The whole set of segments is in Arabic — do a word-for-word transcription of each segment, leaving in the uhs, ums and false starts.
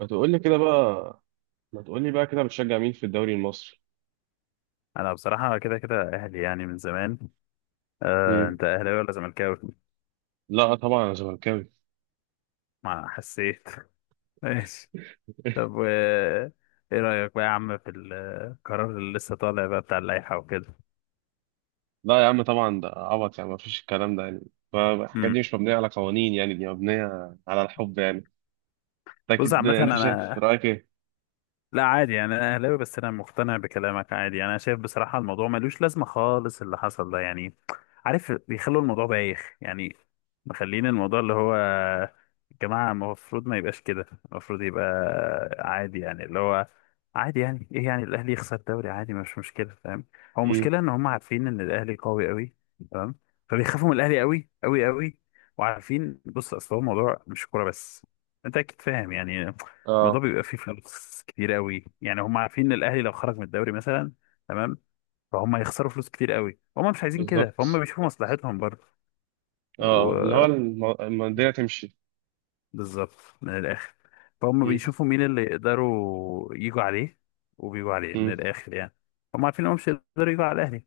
ما تقول لي كده بقى ما تقول لي بقى كده بتشجع مين في الدوري المصري؟ انا بصراحه كده كده اهلي يعني من زمان. آه، مم. انت اهلاوي ولا زملكاوي؟ لا، طبعا انا زملكاوي. ما حسيت. ماشي. طب و ايه رايك بقى يا عم في القرار اللي لسه طالع بقى بتاع اللائحه وكده؟ لا يا عم، طبعا ده عبط، يعني ما فيش الكلام ده يعني. فالحاجات امم دي مش مبنيه على قوانين، يعني دي مبنيه على الحب يعني. بص اكيد، عامه انت شايف انا، رايك ايه؟ لا عادي يعني، انا اهلاوي بس انا مقتنع بكلامك عادي يعني. انا شايف بصراحه الموضوع ملوش لازمه خالص اللي حصل ده يعني. عارف بيخلوا الموضوع بايخ يعني، مخلين الموضوع اللي هو يا جماعه المفروض ما يبقاش كده. المفروض يبقى عادي يعني، اللي هو عادي يعني، ايه يعني الاهلي يخسر دوري؟ عادي، مش مشكله، فاهم؟ هو مم. المشكله ان هم عارفين ان الاهلي قوي قوي. تمام. فبيخافوا من الاهلي قوي قوي قوي. وعارفين، بص، اصل هو الموضوع مش كوره بس، انت اكيد فاهم يعني. الموضوع اه. بيبقى فيه فلوس كتير قوي يعني، هم عارفين ان الاهلي لو خرج من الدوري مثلا، تمام، فهم هيخسروا فلوس كتير قوي. هم مش عايزين كده فهم بالظبط. بيشوفوا مصلحتهم برضه. اه، اللي هو وبالظبط. الم- المنديل تمشي. من الاخر، فهم مم. بيشوفوا مين اللي يقدروا يجوا عليه، وبيجوا عليه من امم. الاخر يعني. هم عارفين انهم مش هيقدروا يجوا على الاهلي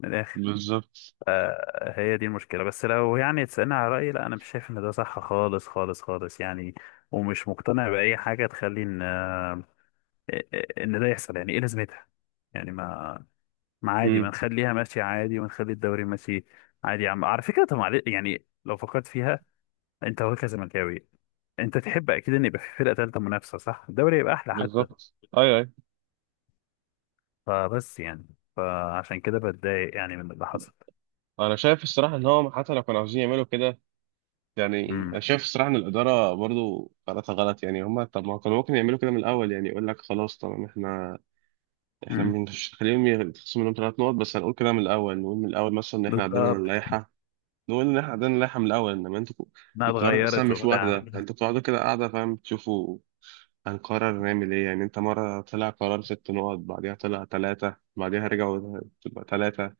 من الاخر. بالظبط. آه، هي دي المشكله. بس لو يعني تسالني على رايي، لا انا مش شايف ان ده صح خالص خالص خالص يعني. ومش مقتنع باي حاجه تخلي ان ان ده يحصل. يعني ايه لازمتها؟ يعني ما ما عادي، ما مم. نخليها ماشيه عادي ونخلي الدوري ماشي عادي. يا عم، على فكره، طب معلش يعني، لو فكرت فيها، انت هو كزملكاوي انت تحب اكيد ان يبقى في فرقه ثالثه منافسه، صح؟ الدوري يبقى احلى حتى. بالظبط، اي اي. فبس يعني، فعشان كده بتضايق يعني من اللي حصل. انا شايف الصراحه ان هو حتى لو كانوا عاوزين يعملوا كده، يعني انا امم، شايف الصراحه ان الاداره برضو قراراتها غلط، يعني هم طب ما كانوا ممكن يعملوا كده من الاول، يعني يقول لك خلاص طبعا احنا احنا امم، مش هنخليهم يتخصم منهم ثلاث نقط، بس هنقول كده من الاول، نقول من الاول مثلا ان احنا عندنا بالظبط. اللائحه. نقول ان احنا عندنا اللائحه من الاول، انما انتوا انها القرار اصلا اتغيرت مش واحده، وبتاع. انتوا بتقعدوا كده قاعده فاهم تشوفوا هنقرر نعمل ايه، يعني انت مره طلع قرار ست نقط بعديها طلع ثلاثه بعديها رجعوا تبقى ثلاثه،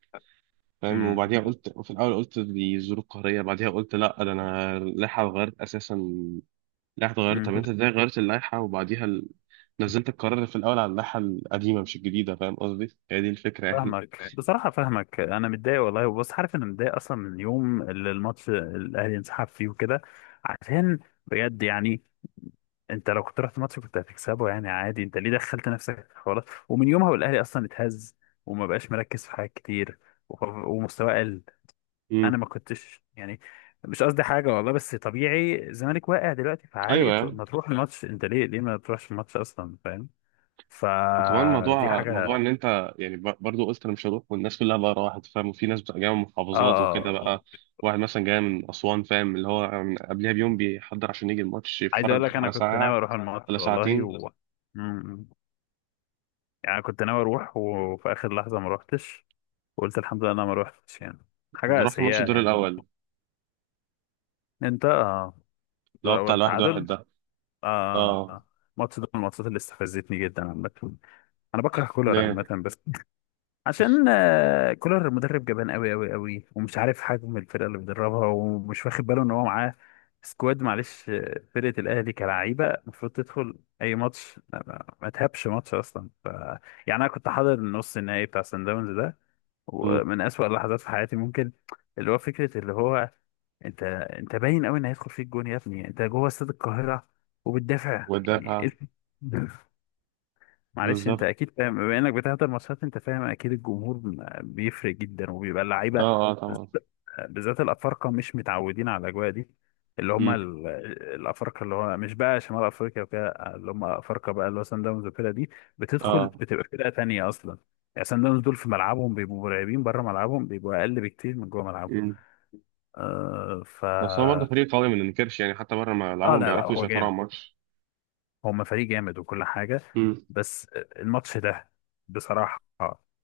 فاهم، امم، وبعديها قلت في الاول، قلت دي ظروف قهريه، بعديها قلت لا ده انا اللائحه اتغيرت اساسا. اللائحة اتغيرت، امم، طب انت ازاي غيرت اللائحة وبعديها ال... نزلت القرار في الأول على اللائحة القديمة مش الجديدة، فاهم قصدي؟ هي دي الفكرة يعني. فاهمك بصراحة، فاهمك. أنا متضايق والله، بس عارف، أنا متضايق أصلا من اليوم اللي الماتش الأهلي انسحب فيه وكده. عشان، بجد يعني، أنت لو كنت رحت الماتش كنت هتكسبه يعني عادي، أنت ليه دخلت نفسك في حوارات؟ ومن يومها والأهلي أصلا اتهز وما بقاش مركز في حاجات كتير، وخ- ومستواه قل. أنا امم. ما كنتش يعني، مش قصدي حاجة والله، بس طبيعي الزمالك واقع دلوقتي فعادي. أيوه اطلع- يعني. ما تروح الماتش. أنت ليه، ليه ما تروحش الماتش أصلا، فاهم؟ وكمان فدي موضوع موضوع حاجة. إن أنت، يعني ب- برضو قلت أنا مش هروح والناس كلها بقى راحت، فاهم، وفي ناس بتبقى جاية من اه، محافظات وكده اه، بقى. واحد مثلا جاي من أسوان، فاهم، اللي هو من قبلها بيوم بيحضر عشان يجي الماتش عايز اقول يتفرج لك انا على كنت ناوي ساعة اروح الماتش ولا والله. ساعتين. و... مم. يعني كنت ناوي اروح وفي اخر لحظه ما روحتش، وقلت الحمد لله انا ما روحتش يعني. حاجه رحت ماتش سيئه الدور يعني. الأول انت؟ آه، اللي دور هو بتاع اول الواحد واحد تعادل. ده. آه. اه. آه. ماتش ده من الماتشات اللي استفزتني جدا عامه. انا بكره كولر عامه ليه؟ بس. عشان آه، كولر مدرب جبان قوي قوي قوي ومش عارف حجم الفرقه اللي بيدربها ومش واخد باله ان هو معاه سكواد. معلش، آه، فرقه الاهلي كلعيبه المفروض تدخل اي ماتش، ما ما تهبش ماتش اصلا. ف... يعني انا كنت حاضر النص النهائي بتاع سان داونز ده، امم. ومن اسوأ اللحظات في حياتي ممكن. اللي هو فكره، اللي هو انت انت باين قوي ان هيدخل فيك جون يا ابني، انت جوه استاد القاهره وبتدافع، يعني إيه؟ والدافع. معلش انت بالظبط. اكيد فاهم بما انك بتحضر ماتشات، انت فاهم اكيد الجمهور م- بيفرق جدا وبيبقى اه اللعيبه، اه بز- طبعا. بالذات الافارقه مش متعودين على الاجواء دي، اللي هم امم. ال- الافارقه اللي هو مش بقى شمال افريقيا وكده، اللي هم افارقه بقى اللي هو سان داونز وكده، دي بتدخل اه. بتبقى فرقه تانيه اصلا يعني. سان داونز دول في ملعبهم بيبقوا مرعبين، بره ملعبهم بيبقوا اقل بكتير من جوه ملعبهم. مم. آه ف بس هو برضه فريق قوي ما ننكرش، يعني حتى بره ما اه، لعبهم لا، لا، بيعرفوا هو يسيطروا على جامد. الماتش. هما فريق جامد وكل حاجة. مم. بس الماتش ده بصراحة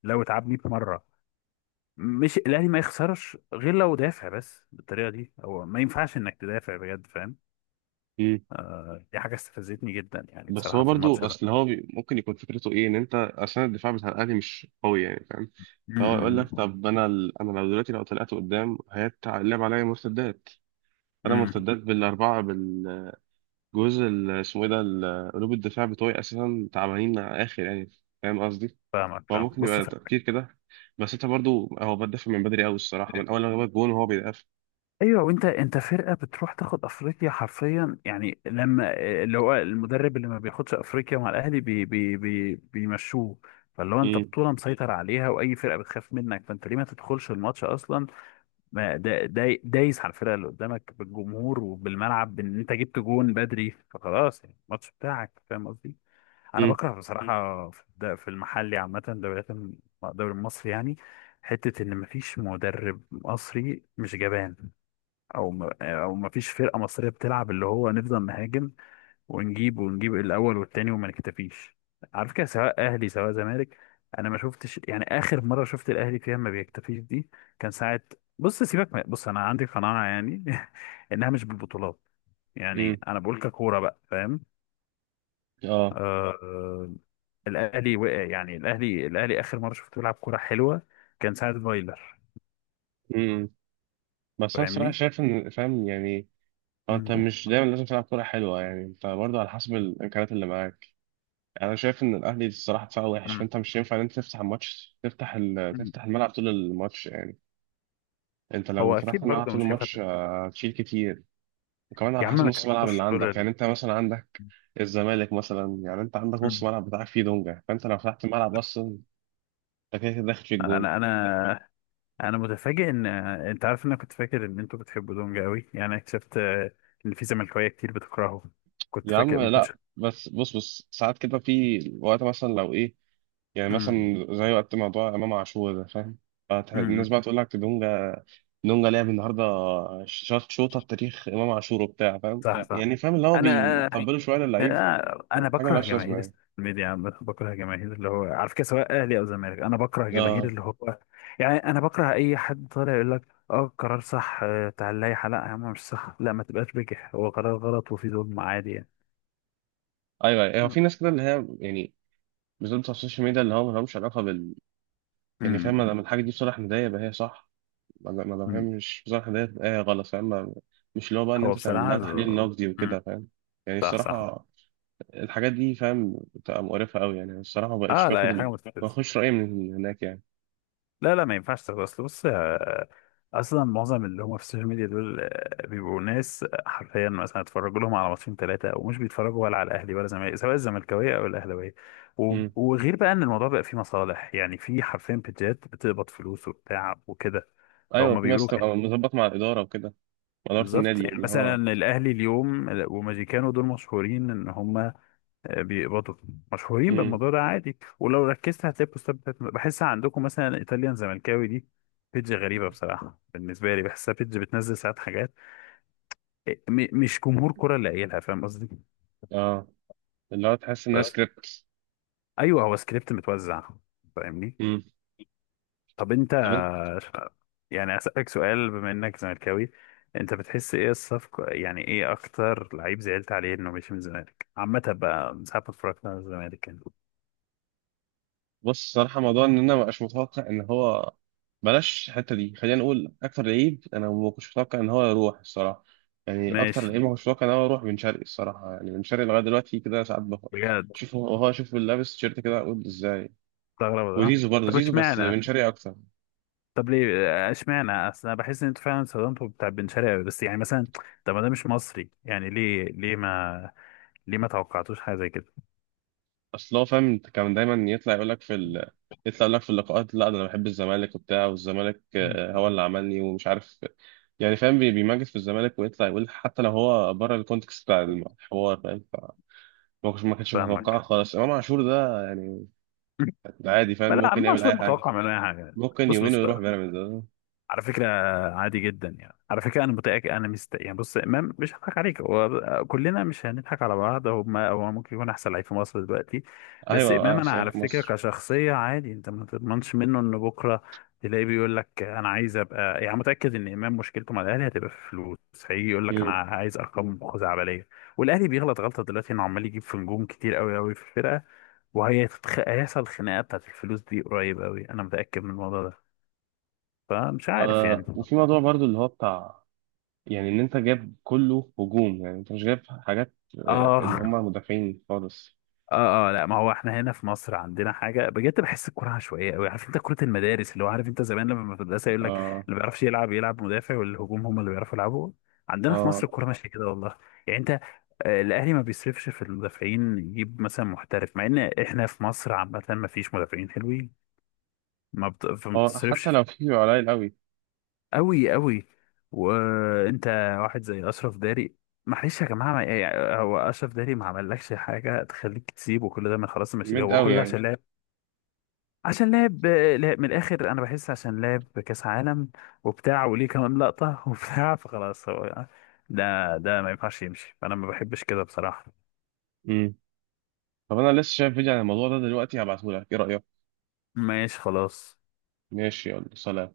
لو اتعبني بمرة. مش الأهلي ما يخسرش غير لو دافع، بس بالطريقة دي هو ما ينفعش إنك تدافع بجد، فاهم؟ مم. دي حاجة استفزتني جدا يعني بس بصراحة هو في الماتش برضه ده. اصل هو بي... ممكن يكون فكرته ايه، ان انت اصلا الدفاع بتاع الاهلي مش قوي يعني، فاهم، فهو يقول امم، لك طب انا ال... انا لو دلوقتي لو طلعت قدام هيتلعب عليا مرتدات. انا امم، مرتدات بالاربعه بالجزء ال- اسمه ايه ده ال- قلوب الدفاع بتوعي اساسا تعبانين اخر يعني، فاهم قصدي. فاهمك، هو فاهم، ممكن بص. يبقى تفكير كده، بس انت برضه هو بدافع من بدري قوي الصراحه، من اول ما جاب الجون وهو بيدافع. ايوه، وانت انت فرقه بتروح تاخد افريقيا حرفيا يعني، لما اللي هو المدرب اللي ما بياخدش افريقيا مع الاهلي بي بي بي بيمشوه فاللي هو انت مم. بطوله مسيطر عليها واي فرقه بتخاف منك، فانت ليه ما تدخلش الماتش اصلا، ما دا دا دايس على الفرقه اللي قدامك بالجمهور وبالملعب، بان انت جبت جون بدري فخلاص يعني الماتش بتاعك، فاهم قصدي؟ انا بكره مم. بصراحه، في الد- في المحلي عامه، دوريات الم- الدوري المصري يعني، حته ان مفيش مدرب مصري مش جبان، او ما او ما فيش فرقه مصريه بتلعب، اللي هو نفضل نهاجم ونجيب ونجيب الاول والتاني وما نكتفيش، عارف كده، سواء اهلي سواء زمالك. انا ما شفتش يعني اخر مره شفت الاهلي فيها ما بيكتفيش دي، كان ساعه. بص سيبك من- بص، انا عندي قناعه يعني انها مش بالبطولات. يعني مم. انا بقول مم. ككوره بقى، فاهم؟ آه، اه. اه، آه، الاهلي وقع يعني. الاهلي، الاهلي اخر مره شفته بيلعب كوره حلوه كان ساعه فايلر. امم. بس انا الصراحه فاهمني. شايف ان فاهم يعني. هو انت مم. مش دايما لازم تلعب كوره حلوه، يعني انت برضه على حسب الامكانيات اللي معاك. يعني انا شايف ان الاهلي الصراحه دفاعه وحش، مم. فانت مش ينفع ان انت تفتح الماتش، تفتح ال... مم. تفتح الملعب طول الماتش يعني. انت لو هو فتحت اكيد الملعب برضه طول مش هينفع. الماتش، آه، هتشيل كتير. وكمان يا على عم حسب ما نص الملعب اللي تحبوش عندك، دول. يعني انت مثلا عندك الزمالك مثلا، يعني انت عندك نص مم. الملعب بتاعك فيه دونجا، فانت لو فتحت الملعب اصلا انت كده كده داخل في الجون. انا انا انا متفاجئ ان انت عارف ان انا كنت فاكر ان انتوا بتحبوا دونج قوي يعني، اكتشفت آه، ان في زملكاويه كتير بتكرهه. كنت يا فاكر عم ما لا، كنتش. بس بص بص ساعات كده في وقت مثلا لو ايه، يعني مم. مثلا زي وقت موضوع امام عاشور ده فاهم، فت- مم. الناس بقى تقول لك دونجا، دونجا لعب النهارده، شاط شوطه بتاريخ امام عاشور وبتاع فاهم، صح، صح. يعني فاهم اللي هو انا آه، بيطبلوا شويه للعيب آه، انا حاجه بكره ملهاش لازمه جماهير يعني. الميديا عامة، بكره جماهير اللي هو، على فكره، سواء اهلي او زمالك، انا بكره جماهير اه. اللي هو يعني، انا بكره اي حد طالع يقول لك اه قرار صح، آه، تعال، لا، لا يا عم مش صح، لا ما تبقاش بجح، هو قرار غلط وفي ظلم عادي يعني. ايوه ايوه، هو في ناس كده اللي هي يعني، بالذات بتوع السوشيال ميديا اللي هو مالهمش علاقه بال. يعني فاهم، ما امم. دام الحاجه دي بصالح الهدايا يبقى هي صح، ما دام ما دام هي أمم. مش بصالح الهدايا يبقى هي غلط، فاهم ما- مش اللي هو بقى ان هو انت تعمل بصراحة لها تحليل ال... نقدي وكده أمم. فاهم، يعني صح، صح. الصراحه الحاجات دي فاهم بتبقى مقرفة قوي يعني، الصراحة ما بقتش اه، لا، باخد هي ال... حاجة ما متفلسفة. باخدش رأيي من هناك يعني. لا، لا ما ينفعش تاخد. اصل بص، آه، اصلا معظم اللي هم في السوشيال ميديا دول آه، بيبقوا ناس آه، حرفيا مثلا اتفرجوا لهم على ماتشين ثلاثة ومش بيتفرجوا ولا على الاهلي ولا زمالك، سواء الزملكاوية او الاهلاوية. و... امم. وغير بقى ان الموضوع بقى فيه مصالح يعني، في حرفيا بيجات بتقبض فلوس وبتاع وكده. ايوه، فهم في ناس بيقولوا تبقى كده. مظبط مع الإدارة وكده، مع إدارة بالظبط النادي يعني، اللي مثلا هو. الاهلي اليوم، آه، وماجيكانو دول مشهورين ان هم بيبقوا مشهورين امم. بالموضوع ده عادي. ولو ركزت هتلاقي البوستات بتاعت، بحسها عندكم مثلا ايطاليان زملكاوي دي، بيدج غريبه بصراحه بالنسبه لي، بحسها بيدج بتنزل ساعات حاجات، آه، م- مش جمهور كره اللي قايلها، فاهم قصدي؟ اه، اللي هو تحس انها بس، سكريبت. ايوه، هو سكريبت متوزع، فاهمني؟ امم. طب انت، طب انت. يعني اسالك سؤال بما انك زملكاوي، انت بتحس ايه الصفقه يعني، ايه اكتر لعيب زعلت عليه انه مش من الزمالك عامه بقى من ساعه ما اتفرجت على الزمالك يعني؟ بص الصراحة موضوع ان انا ما بقاش متوقع ان هو، بلاش الحتة دي، خلينا نقول اكتر لعيب انا ما كنتش متوقع ان هو يروح الصراحة. يعني اكتر ماشي، لعيب ما كنتش متوقع ان هو يروح بن شرقي الصراحة، يعني بن شرقي لغاية دلوقتي كده ساعات بفكر، بجد. شوف هو هو شوف لابس تيشيرت كده اقول ازاي. استغرب ده. وزيزو برضه طب زيزو، بس اشمعنى، بن شرقي اكتر. طب ليه آه، اشمعنى؟ اصل انا بحس ان انتوا فعلا استخدمتوا بتاع بن شرقي أوي. بس يعني مثلا، طب ما ده مش مصري يعني، ليه، ليه ما ليه ما توقعتوش حاجه زي كده؟ اصل هو فاهم كان دايما يطلع يقول لك في ال... يطلع يقول لك في اللقاءات لا ده انا بحب الزمالك وبتاع، والزمالك آه، هو اللي عملني ومش عارف، يعني فاهم بي- بيمجد في الزمالك ويطلع يقول حتى لو هو بره الكونتكست بتاع الحوار، فاهم ف- ما كنتش ما كانش متوقع فاهمك. خالص امام عاشور ده يعني. ده عادي فاهم، ما لا، ممكن انا يعمل مش اي حاجه، متوقع منه اي حاجه. ممكن بص يومين بص ويروح بيراميدز. على فكرة، عادي جدا يعني، على فكرة أنا متأكد. أنا مست يعني، بص، إمام مش هضحك عليك، هو كلنا مش هنضحك على بعض، هو ما هو ممكن يكون أحسن لعيب في مصر دلوقتي. بس ايوه، آه، إمام أنا عشان على في فكرة مصر. كشخصية عادي، أنت ما تضمنش منه إن بكرة تلاقيه بيقول لك أنا عايز أبقى. يعني متأكد إن إمام مشكلته مع الأهلي هتبقى في الفلوس، هيجي يقول لك أنا مم. عايز أرقام خزعبلية. والأهلي بيغلط غلطة دلوقتي إنه عمال يجيب في نجوم كتير قوي قوي في الفرقة، وهيحصل خناقة بتاعت الفلوس دي قريب قوي، أنا متأكد من الموضوع ده. فمش عارف يعني. آه وفي موضوع برضو اللي هو بتاع، يعني ان انت جايب كله هجوم، يعني انت مش جايب حاجات آه، اللي اه. هم مدافعين خالص. اه اه لا، ما هو احنا هنا في مصر عندنا حاجه بجد، بحس الكوره عشوائيه قوي. عارف انت كره المدارس، اللي هو، عارف انت زمان لما في المدرسه يقول لك اللي اه ما بيعرفش يلعب يلعب مدافع والهجوم هم اللي بيعرفوا يلعبوا؟ عندنا في اه مصر الكوره ماشيه كده والله. يعني انت، آه، الاهلي ما بيصرفش في المدافعين، يجيب مثلا محترف، مع ان احنا في مصر عامه ما فيش مدافعين حلوين، ما بت- فما اه. بتصرفش. حتى لو في بيبقى قليل قوي أوي أوي. وأنت، واحد زي أشرف داري، معلش يا جماعة، ما يعني، هو أشرف داري ما عملكش حاجة تخليك تسيبه كل ده، من خلاص ماشي، ميد هو قوي كل ده عشان يعني. لا، لعب، عشان لعب. لعب- من الآخر أنا بحس عشان لعب كأس عالم وبتاع، وليه كمان لقطة وبتاع، فخلاص هو ده. ده ما ينفعش يمشي، فأنا ما بحبش كده بصراحة. امم. طب انا لسه شايف فيديو عن الموضوع ده دلوقتي هبعته لك، ايه رأيك؟ ماشي، خلاص. ماشي، يلا سلام.